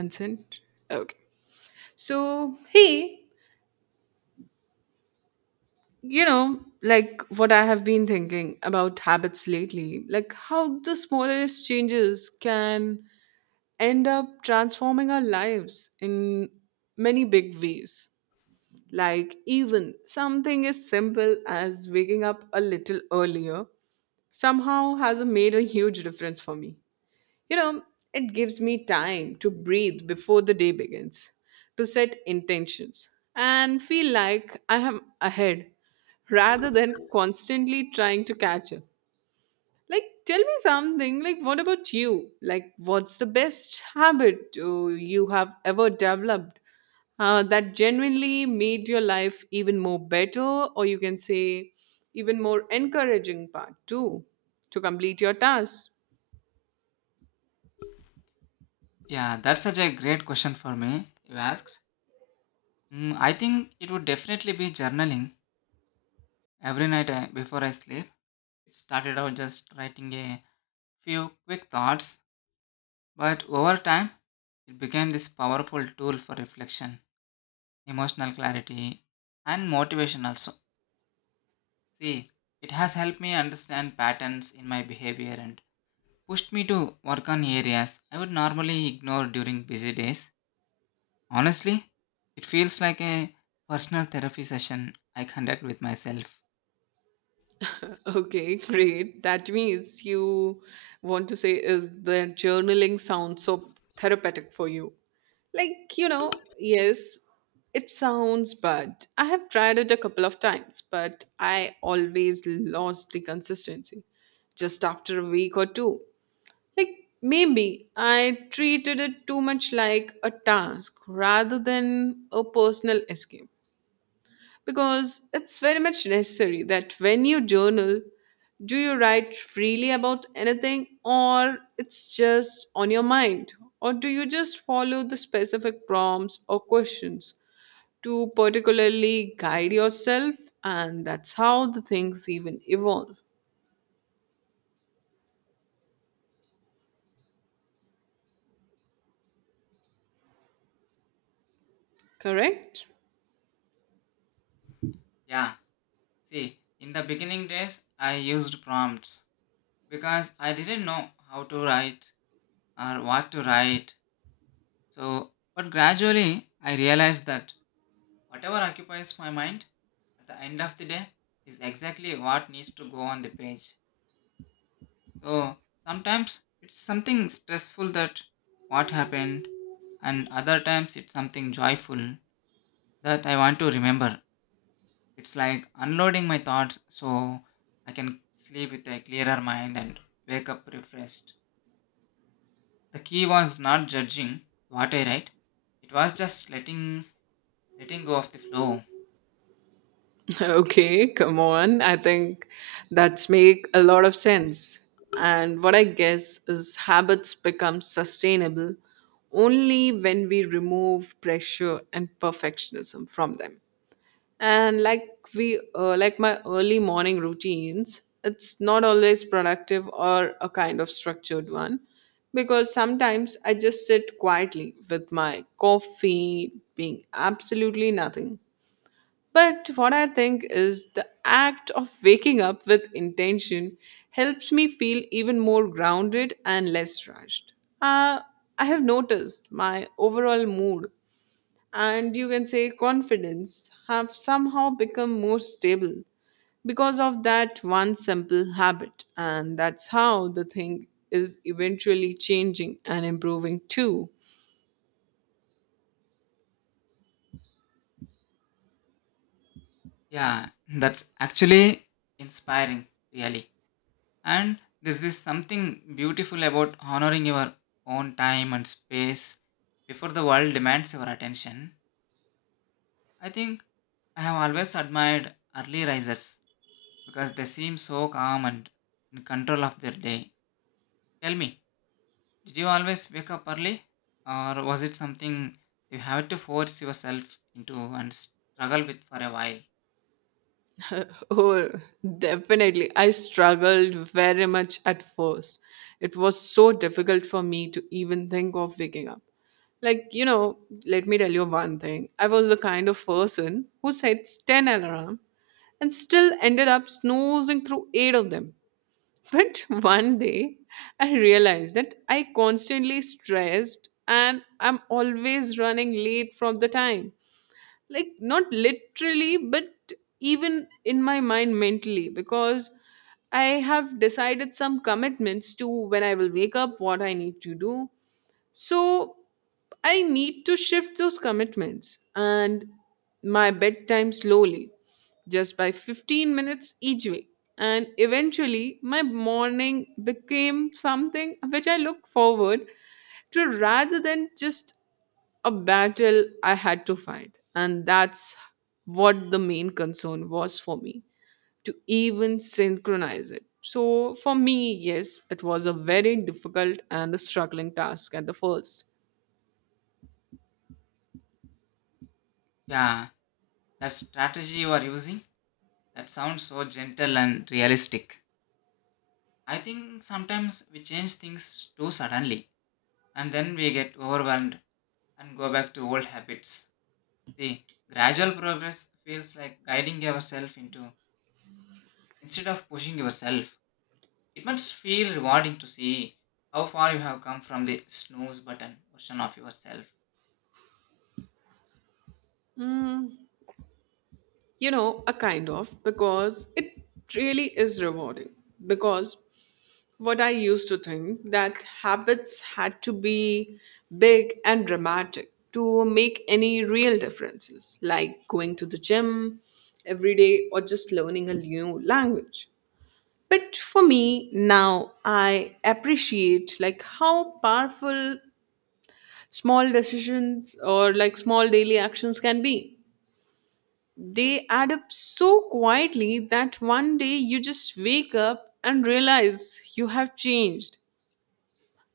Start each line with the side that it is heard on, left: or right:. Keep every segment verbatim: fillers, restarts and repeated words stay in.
right: Consent. Okay. So, hey, you know, like what I have been thinking about habits lately, like how the smallest changes can end up transforming our lives in many big ways. Like, even something as simple as waking up a little earlier somehow has made a huge difference for me. You know, it gives me time to breathe before the day begins, to set intentions, and feel like I am ahead rather than constantly trying to catch up. Like, tell me something. Like, what about you? Like, what's the best habit uh, you have ever developed uh, that genuinely made your life even more better, or you can say, even more encouraging part too, to complete your tasks?
left: Yeah, that's such a great question for me. You asked. Mm, I think it would definitely be journaling every night I, before I sleep. It started out just writing a few quick thoughts, but over time, it became this powerful tool for reflection, emotional clarity, and motivation also. See, it has helped me understand patterns in my behavior and pushed me to work on areas I would normally ignore during busy days. Honestly, it feels like a personal therapy session I conduct with myself.
right: Okay, great. That means you want to say is that journaling sounds so therapeutic for you. Like, you know, yes, it sounds bad. I have tried it a couple of times, but I always lost the consistency just after a week or two. Like, maybe I treated it too much like a task rather than a personal escape because it's very much necessary that when you journal, do you write freely about anything or it's just on your mind? Or do you just follow the specific prompts or questions to particularly guide yourself? And that's how the things even evolve, correct?
left: Yeah, see, in the beginning days, I used prompts because I didn't know how to write or what to write. So, but gradually, I realized that whatever occupies my mind at the end of the day is exactly what needs to go on the page. So sometimes it's something stressful that what happened, and other times it's something joyful that I want to remember. It's like unloading my thoughts so I can sleep with a clearer mind and wake up refreshed. The key was not judging what I write. It was just letting letting go of the flow.
right: Okay, come on. I think that's make a lot of sense. And what I guess is habits become sustainable only when we remove pressure and perfectionism from them. And like we uh, like my early morning routines, it's not always productive or a kind of structured one because sometimes I just sit quietly with my coffee being absolutely nothing but what I think is the act of waking up with intention helps me feel even more grounded and less rushed. Uh, I have noticed my overall mood and you can say confidence have somehow become more stable because of that one simple habit. And that's how the thing is eventually changing and improving too.
left: Yeah, that's actually inspiring, really. And there's this something beautiful about honoring your own time and space before the world demands your attention. I think I have always admired early risers because they seem so calm and in control of their day. Tell me, did you always wake up early or was it something you had to force yourself into and struggle with for a while?
right: Oh, definitely. I struggled very much at first. It was so difficult for me to even think of waking up. Like, you know, let me tell you one thing. I was the kind of person who sets ten alarm and still ended up snoozing through eight of them. But one day, I realized that I constantly stressed and I'm always running late from the time, like not literally but even in my mind mentally, because I have decided some commitments to when I will wake up, what I need to do. So I need to shift those commitments and my bedtime slowly, just by fifteen minutes each way. And eventually, my morning became something which I look forward to rather than just a battle I had to fight. And that's what the main concern was for me to even synchronize it. So for me, yes, it was a very difficult and a struggling task at the first.
left: Yeah, that strategy you are using, that sounds so gentle and realistic. I think sometimes we change things too suddenly and then we get overwhelmed and go back to old habits. See, gradual progress feels like guiding yourself into instead of pushing yourself. It must feel rewarding to see how far you have come from the snooze button version of yourself.
right: Mm, you know, a kind of, because it really is rewarding. Because what I used to think that habits had to be big and dramatic to make any real differences, like going to the gym every day or just learning a new language. But for me now I appreciate like how powerful small decisions or like small daily actions can be. They add up so quietly that one day you just wake up and realize you have changed.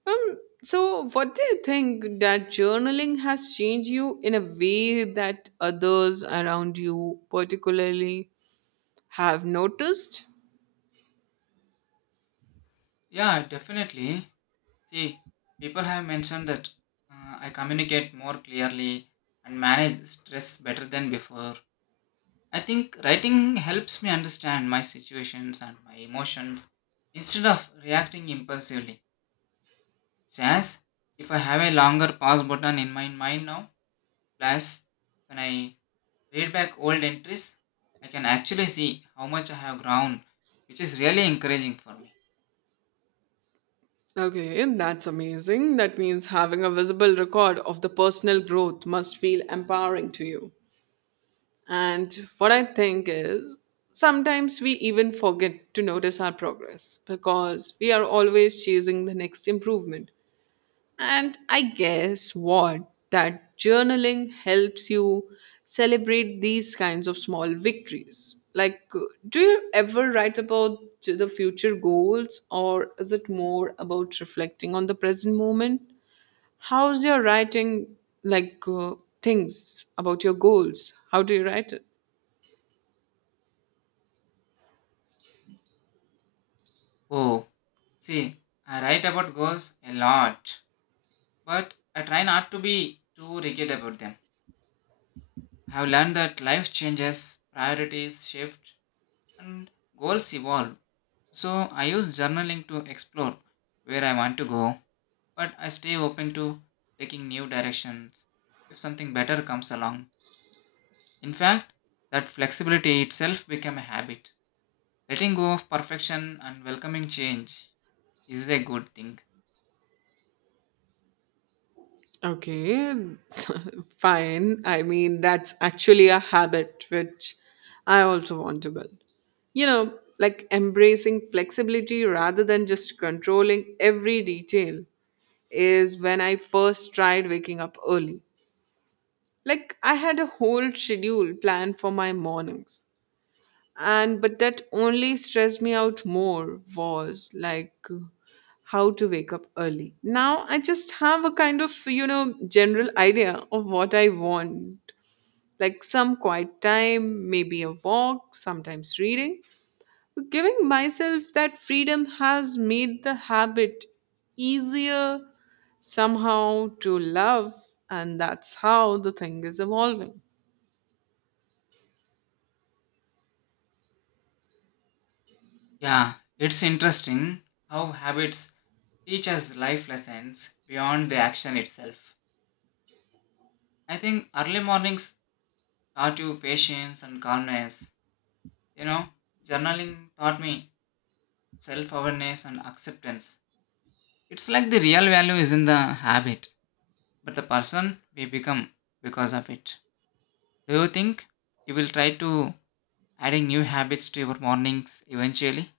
right: um, so what do you think, that journaling has changed you in a way that others around you particularly have noticed?
left: Yeah, definitely. See, people have mentioned that uh, I communicate more clearly and manage stress better than before. I think writing helps me understand my situations and my emotions instead of reacting impulsively. It's as if I have a longer pause button in my mind now. Plus, when I read back old entries, I can actually see how much I have grown, which is really encouraging for me.
right: Okay, that's amazing. That means having a visible record of the personal growth must feel empowering to you. And what I think is sometimes we even forget to notice our progress because we are always chasing the next improvement. And I guess what? That journaling helps you celebrate these kinds of small victories. Like, uh, do you ever write about t- the future goals, or is it more about reflecting on the present moment? How's your writing, like, uh, things about your goals? How do you write it?
left: Oh, see, I write about goals a lot, but I try not to be too rigid about them. I have learned that life changes, priorities shift, and goals evolve. So I use journaling to explore where I want to go, but I stay open to taking new directions if something better comes along. In fact, that flexibility itself became a habit. Letting go of perfection and welcoming change is a good thing.
right: Okay, fine. I mean, that's actually a habit which I also want to build. You know, like embracing flexibility rather than just controlling every detail is when I first tried waking up early. Like, I had a whole schedule planned for my mornings and but that only stressed me out more was like uh, how to wake up early. Now I just have a kind of, you know, general idea of what I want, like some quiet time, maybe a walk, sometimes reading. Giving myself that freedom has made the habit easier somehow to love, and that's how the thing is evolving.
left: Yeah, it's interesting how habits teach us life lessons beyond the action itself. I think early mornings taught you patience and calmness. You know, journaling taught me self awareness, and acceptance. It's like the real value is in the habit, but the person we become because of it. Do you think you will try to adding new habits to your mornings eventually?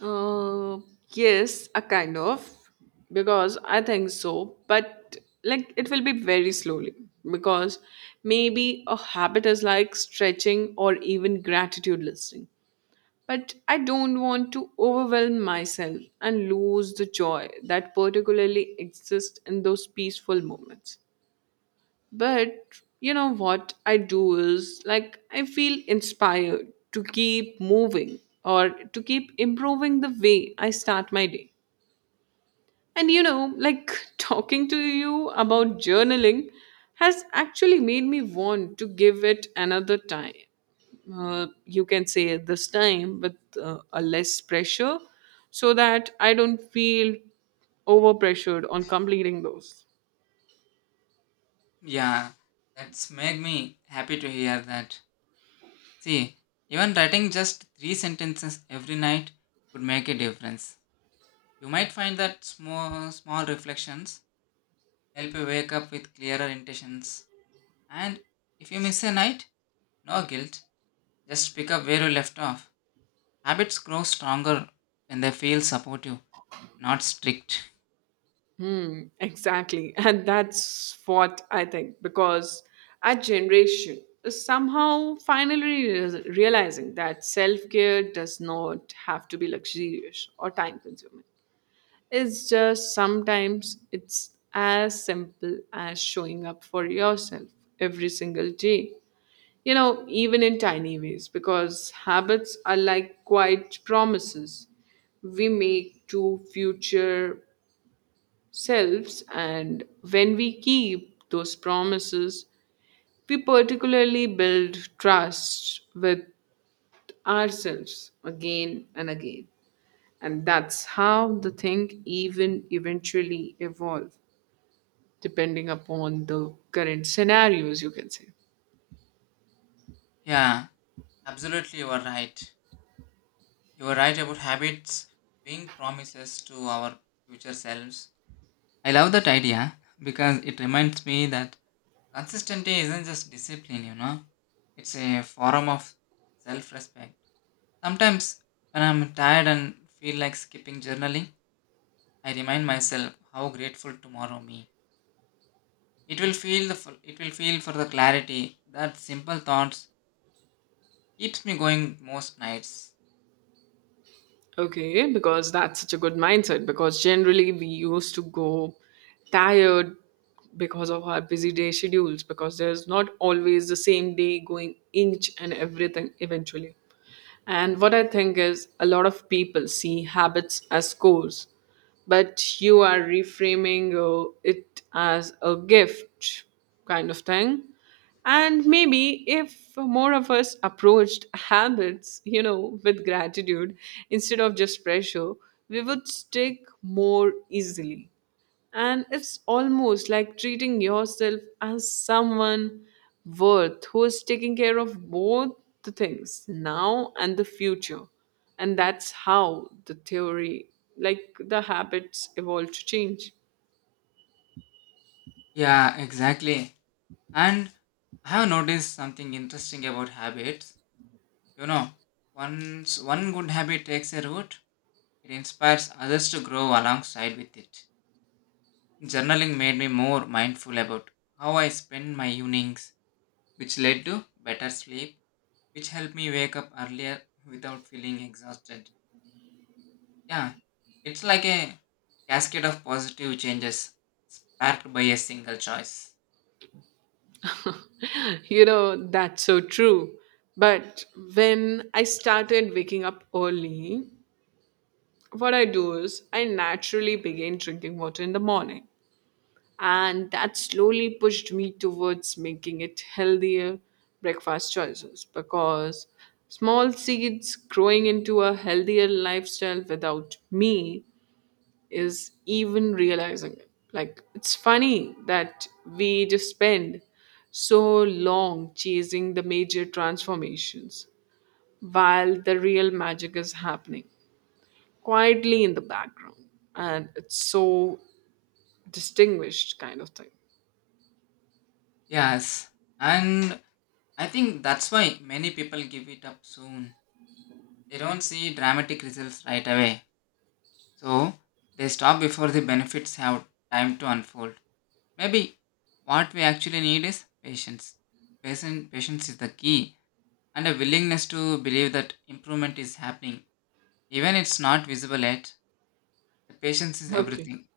right: Uh, yes, a kind of, because I think so, but like it will be very slowly because maybe a habit is like stretching or even gratitude listening. But I don't want to overwhelm myself and lose the joy that particularly exists in those peaceful moments. But you know what I do is like I feel inspired to keep moving or to keep improving the way I start my day. And you know, like talking to you about journaling has actually made me want to give it another time. Uh, you can say this time with uh, a less pressure so that I don't feel overpressured on completing those.
left: Yeah, that's made me happy to hear that. See, even writing just three sentences every night could make a difference. You might find that small small reflections help you wake up with clearer intentions. And if you miss a night, no guilt. Just pick up where you left off. Habits grow stronger when they feel supportive, not strict.
right: Mm, exactly. And that's what I think because our generation is somehow finally re- realizing that self care does not have to be luxurious or time consuming. It's just sometimes it's as simple as showing up for yourself every single day. You know, even in tiny ways, because habits are like quiet promises we make to future selves, and when we keep those promises, we particularly build trust with ourselves again and again, and that's how the thing even eventually evolve, depending upon the current scenarios, you can say.
left: Yeah, absolutely, you are right. You are right about habits being promises to our future selves. I love that idea because it reminds me that consistency isn't just discipline, you know, it's a form of self respect. Sometimes when I'm tired and feel like skipping journaling, I remind myself how grateful tomorrow me it will feel. The f- it will feel for the clarity that simple thoughts keeps me going most nights.
right: Okay, because that's such a good mindset. Because generally, we used to go tired because of our busy day schedules, because there's not always the same day going inch and everything eventually. And what I think is a lot of people see habits as goals, but you are reframing uh, it as a gift kind of thing. And maybe if more of us approached habits, you know, with gratitude instead of just pressure, we would stick more easily. And it's almost like treating yourself as someone worth who is taking care of both the things now and the future. And that's how the theory, like the habits, evolve to change.
left: Yeah, exactly. And I have noticed something interesting about habits. You know, once one good habit takes a root, it inspires others to grow alongside with it. Journaling made me more mindful about how I spend my evenings, which led to better sleep, which helped me wake up earlier without feeling exhausted. Yeah, it's like a cascade of positive changes sparked by a single choice.
right: You know, that's so true. But when I started waking up early, what I do is I naturally begin drinking water in the morning, and that slowly pushed me towards making it healthier breakfast choices because small seeds growing into a healthier lifestyle without me is even realizing it. Like it's funny that we just spend so long chasing the major transformations while the real magic is happening quietly in the background, and it's so distinguished kind of thing.
left: Yes, and I think that's why many people give it up soon. They don't see dramatic results right away, so they stop before the benefits have time to unfold. Maybe what we actually need is patience. Patient, patience is the key, and a willingness to believe that improvement is happening, even it's not visible yet. The patience is
right: Okay.
left: everything.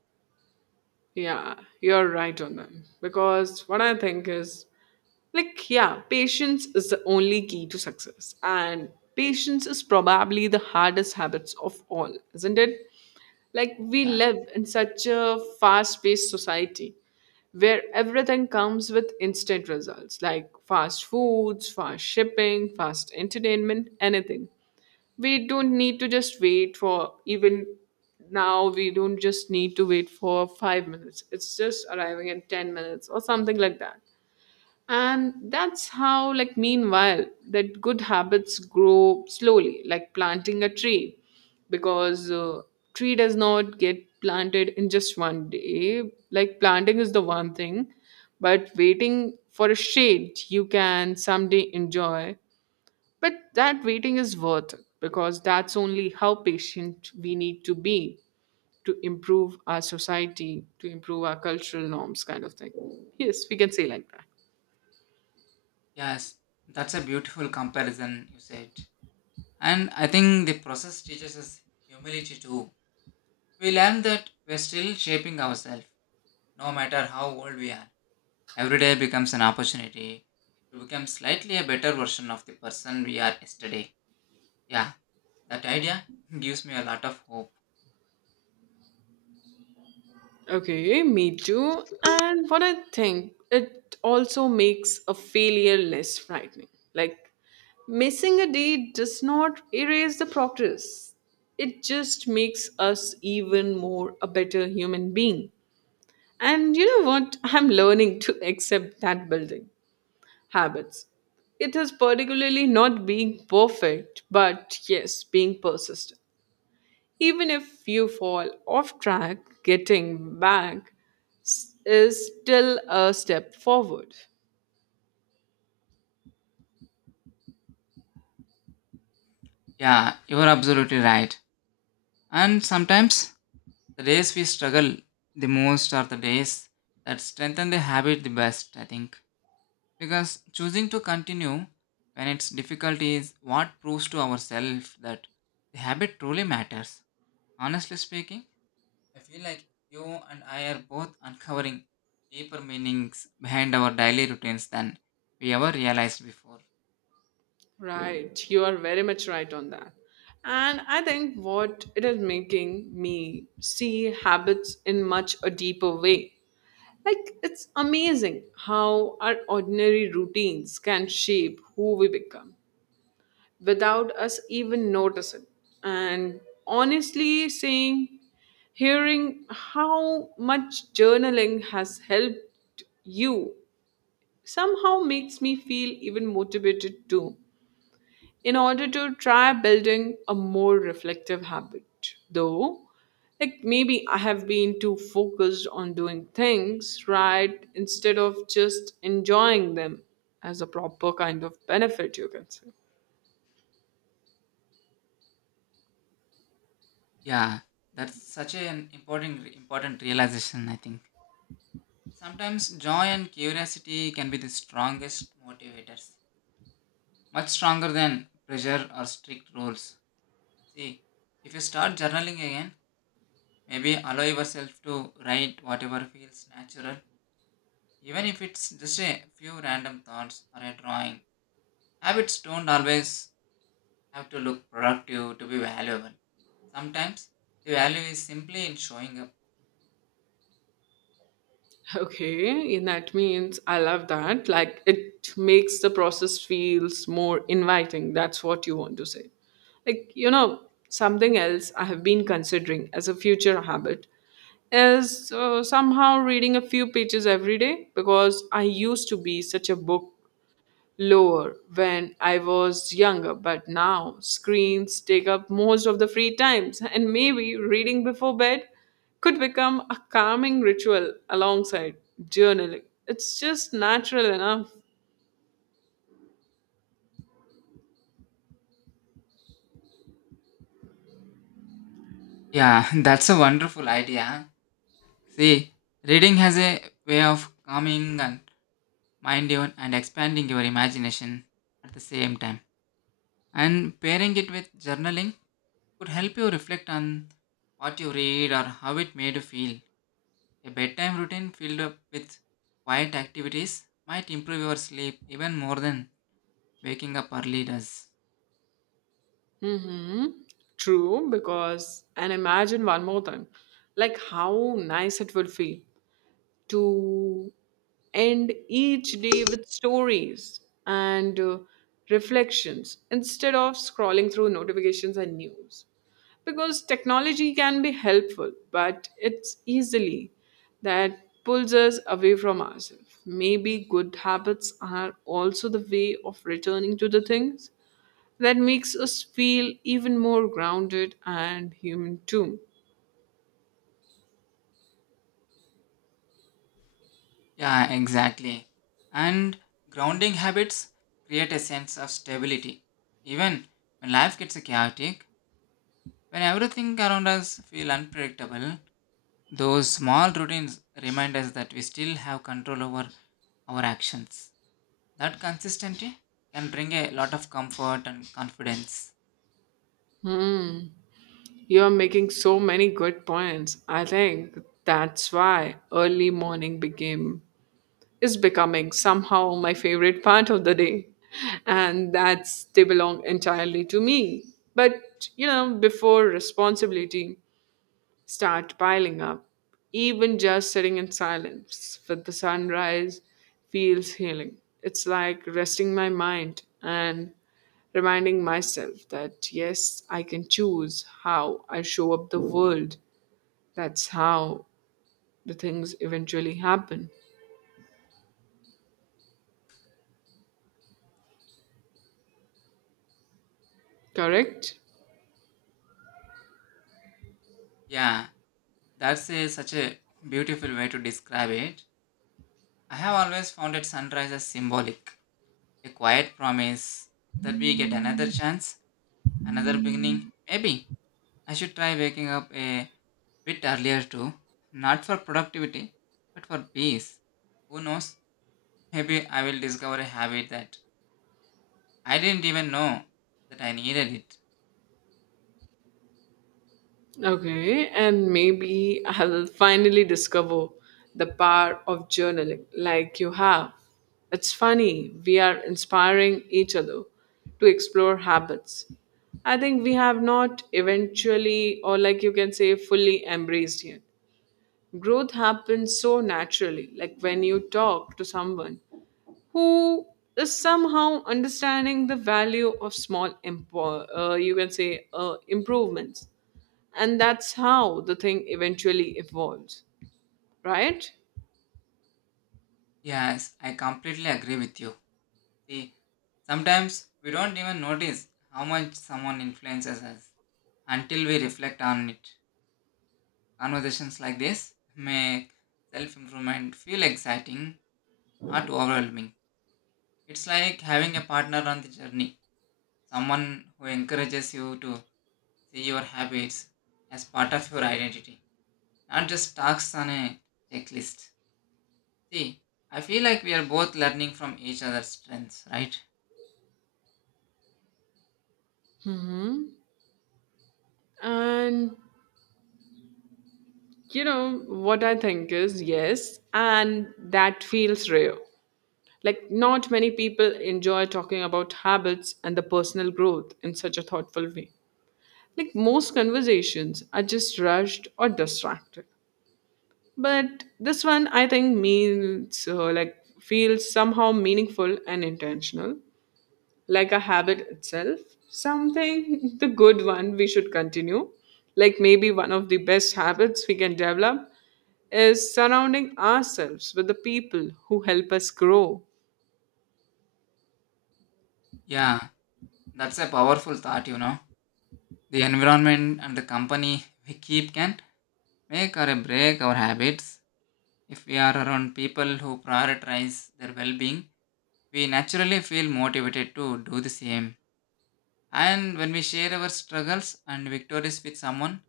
right: Yeah, you're right on them. Because what I think is like, yeah, patience is the only key to success. And patience is probably the hardest habits of all, isn't it? Like, we
left: Yeah.
right: live in such a fast paced society where everything comes with instant results like fast foods, fast shipping, fast entertainment, anything we don't need to just wait for. Even now we don't just need to wait for five minutes, it's just arriving in ten minutes or something like that. And that's how like meanwhile that good habits grow slowly like planting a tree because, uh, tree does not get planted in just one day. Like planting is the one thing but waiting for a shade you can someday enjoy, but that waiting is worth it because that's only how patient we need to be to improve our society, to improve our cultural norms, kind of thing. Yes, we can say like that.
left: Yes, that's a beautiful comparison you said. And I think the process teaches us humility too. We learn that we're still shaping ourselves, no matter how old we are. Every day becomes an opportunity to become slightly a better version of the person we are yesterday. Yeah, that idea gives me a lot of hope.
right: Okay, me too. And what I think, it also makes a failure less frightening. Like, missing a day does not erase the progress, it just makes us even more a better human being. And you know what? I'm learning to accept that building. Habits. It is particularly not being perfect, but yes, being persistent. Even if you fall off track, getting back s- is still a step forward.
left: Yeah, you're absolutely right. And sometimes the days we struggle the most are the days that strengthen the habit the best, I think. Because choosing to continue when it's difficult is what proves to ourselves that the habit truly matters. Honestly speaking, I feel like you and I are both uncovering deeper meanings behind our daily routines than we ever realized before.
right: Right, you are very much right on that. And I think what it is making me see habits in much a deeper way. Like, it's amazing how our ordinary routines can shape who we become, without us even noticing. And honestly, saying, hearing how much journaling has helped you somehow makes me feel even motivated too, in order to try building a more reflective habit. Though, like maybe I have been too focused on doing things right instead of just enjoying them as a proper kind of benefit, you can say.
left: Yeah, that's such an important important realization, I think. Sometimes joy and curiosity can be the strongest motivators, much stronger than pressure or strict rules. See, if you start journaling again, maybe allow yourself to write whatever feels natural, even if it's just a few random thoughts or a drawing. Habits don't always have to look productive to be valuable. Sometimes the value is simply in showing up.
right: Okay, and that means I love that. Like it makes the process feels more inviting. That's what you want to say. Like, you know, something else I have been considering as a future habit is uh, somehow reading a few pages every day because I used to be such a book lower when I was younger, but now screens take up most of the free times, and maybe reading before bed could become a calming ritual alongside journaling. It's just natural enough.
left: Yeah, that's a wonderful idea. See, reading has a way of calming and mind you and expanding your imagination at the same time. And pairing it with journaling could help you reflect on what you read or how it made you feel. A bedtime routine filled up with quiet activities might improve your sleep even more than waking up early does.
right: Mm-hmm. True, because, and imagine one more thing like how nice it would feel to end each day with stories and uh, reflections instead of scrolling through notifications and news. Because technology can be helpful, but it's easily that pulls us away from ourselves. Maybe good habits are also the way of returning to the things that makes us feel even more grounded and human too.
left: Yeah, exactly. And grounding habits create a sense of stability. Even when life gets chaotic, when everything around us feel unpredictable, those small routines remind us that we still have control over our actions. That consistency can bring a lot of comfort and confidence.
right: Hmm. You're making so many good points. I think that's why early morning became is becoming somehow my favorite part of the day, and that's they belong entirely to me. But you know, before responsibility start piling up, even just sitting in silence with the sunrise feels healing. It's like resting my mind and reminding myself that yes, I can choose how I show up the world. That's how the things eventually happen. Correct?
left: Yeah, that's a, such a beautiful way to describe it. I have always found it sunrise as symbolic, a quiet promise that we get another chance, another beginning. Maybe I should try waking up a bit earlier too, not for productivity, but for peace. Who knows? Maybe I will discover a habit that I didn't even know that I needed it.
right: Okay, and maybe I'll finally discover the power of journaling like you have. It's funny, we are inspiring each other to explore habits. I think we have not eventually, or like you can say, fully embraced yet. Growth happens so naturally, like when you talk to someone who is somehow understanding the value of small impo- uh, you can say uh, improvements, and that's how the thing eventually evolves, right?
left: Yes, I completely agree with you. See, sometimes we don't even notice how much someone influences us until we reflect on it. Conversations like this make self improvement feel exciting, not overwhelming. It's like having a partner on the journey, someone who encourages you to see your habits as part of your identity, not just tasks on a checklist. See, I feel like we are both learning from each other's strengths, right?
right: Mhm. And you know what I think is yes, and that feels rare. Like, not many people enjoy talking about habits and the personal growth in such a thoughtful way. Like, most conversations are just rushed or distracted. But this one, I think, means uh, like feels somehow meaningful and intentional, like a habit itself, something the good one we should continue. Like maybe one of the best habits we can develop is surrounding ourselves with the people who help us grow.
left: Yeah, that's a powerful thought, you know. The environment and the company we keep can make or break our habits. If we are around people who prioritize their well being, we naturally feel motivated to do the same. And when we share our struggles and victories with someone,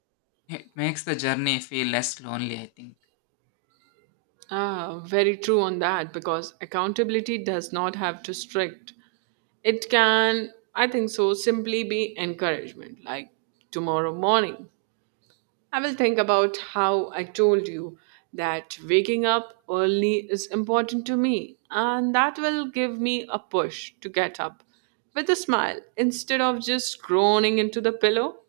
left: it makes the journey feel less lonely, I think.
right: Ah, very true on that, because accountability does not have to strict. It can, I think so, simply be encouragement like tomorrow morning. I will think about how I told you that waking up early is important to me, and that will give me a push to get up with a smile instead of just groaning into the pillow.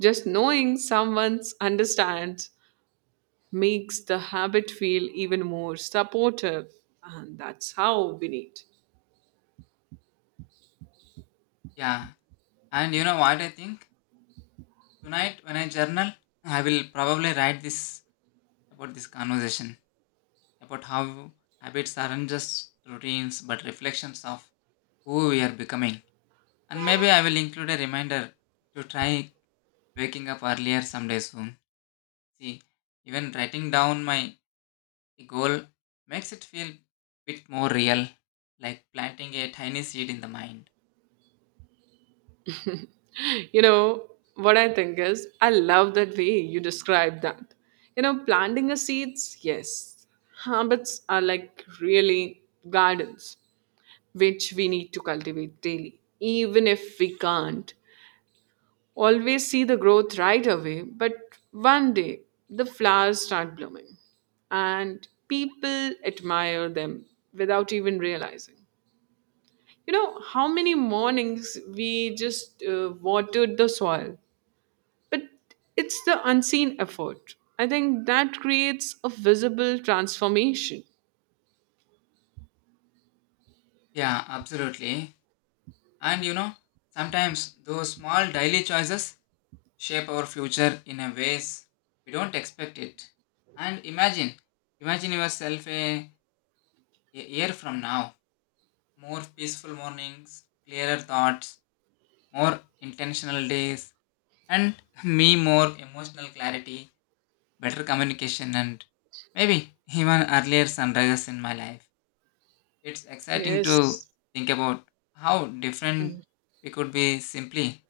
right: Just knowing someone understands makes the habit feel even more supportive, and that's how we need.
left: Yeah. And you know what I think? Tonight, when I journal, I will probably write this about this conversation, about how habits aren't just routines but reflections of who we are becoming. And maybe I will include a reminder to try waking up earlier someday soon. See, even writing down my goal makes it feel bit more real, like planting a tiny seed in the mind.
right: You know what I think is I love that way you describe that, you know, planting a seeds. Yes, habits are like really gardens, which we need to cultivate daily, even if we can't always see the growth right away, but one day the flowers start blooming and people admire them without even realizing, you know, how many mornings we just uh, watered the soil, but it's the unseen effort. I think that creates a visible transformation.
left: Yeah, absolutely. And you know, sometimes those small daily choices shape our future in a ways we don't expect it. And imagine, imagine yourself a, a year from now, more peaceful mornings, clearer thoughts, more intentional days, and me more emotional clarity, better communication, and maybe even earlier sunrises in my life. It's exciting
right: Yes.
left: to think about how different we could be simply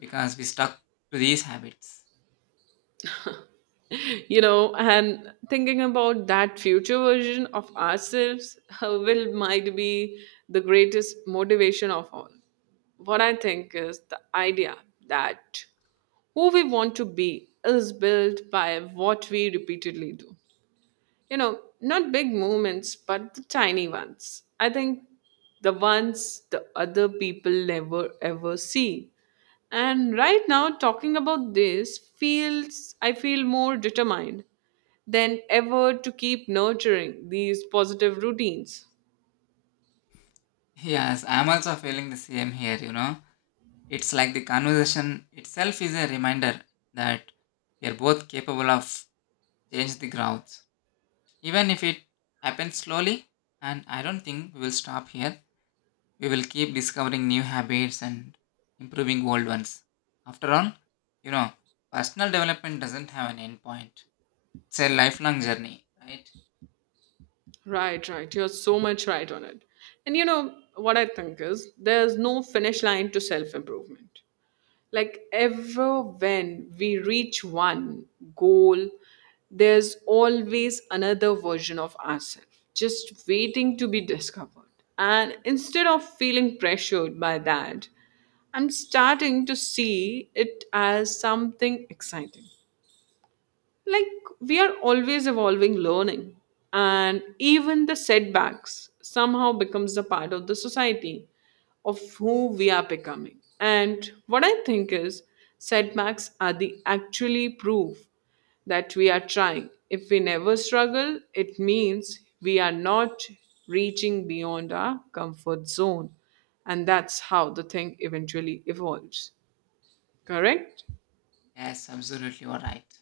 left: because we stuck to these habits.
right: You know, and thinking about that future version of ourselves uh, will might be the greatest motivation of all. What I think is the idea that who we want to be is built by what we repeatedly do. You know, not big movements, but the tiny ones. I think the ones the other people never ever see. And right now, talking about this feels, I feel more determined than ever to keep nurturing these positive routines.
left: Yes, I'm also feeling the same here, you know. It's like the conversation itself is a reminder that we are both capable of change the grounds. Even if it happens slowly, and I don't think we will stop here. We will keep discovering new habits and improving old ones. After all, you know, personal development doesn't have an end point. It's a lifelong journey, right?
right: Right, right. You're so much right on it. And you know, what I think is there's no finish line to self improvement. Like ever when we reach one goal, there's always another version of ourselves just waiting to be discovered. And instead of feeling pressured by that, I'm starting to see it as something exciting, like we are always evolving, learning, and even the setbacks somehow becomes a part of the society of who we are becoming. And what I think is setbacks are the actually proof that we are trying. If we never struggle, it means we are not reaching beyond our comfort zone, and that's how the thing eventually evolves, correct?
left: Yes, absolutely, you're right.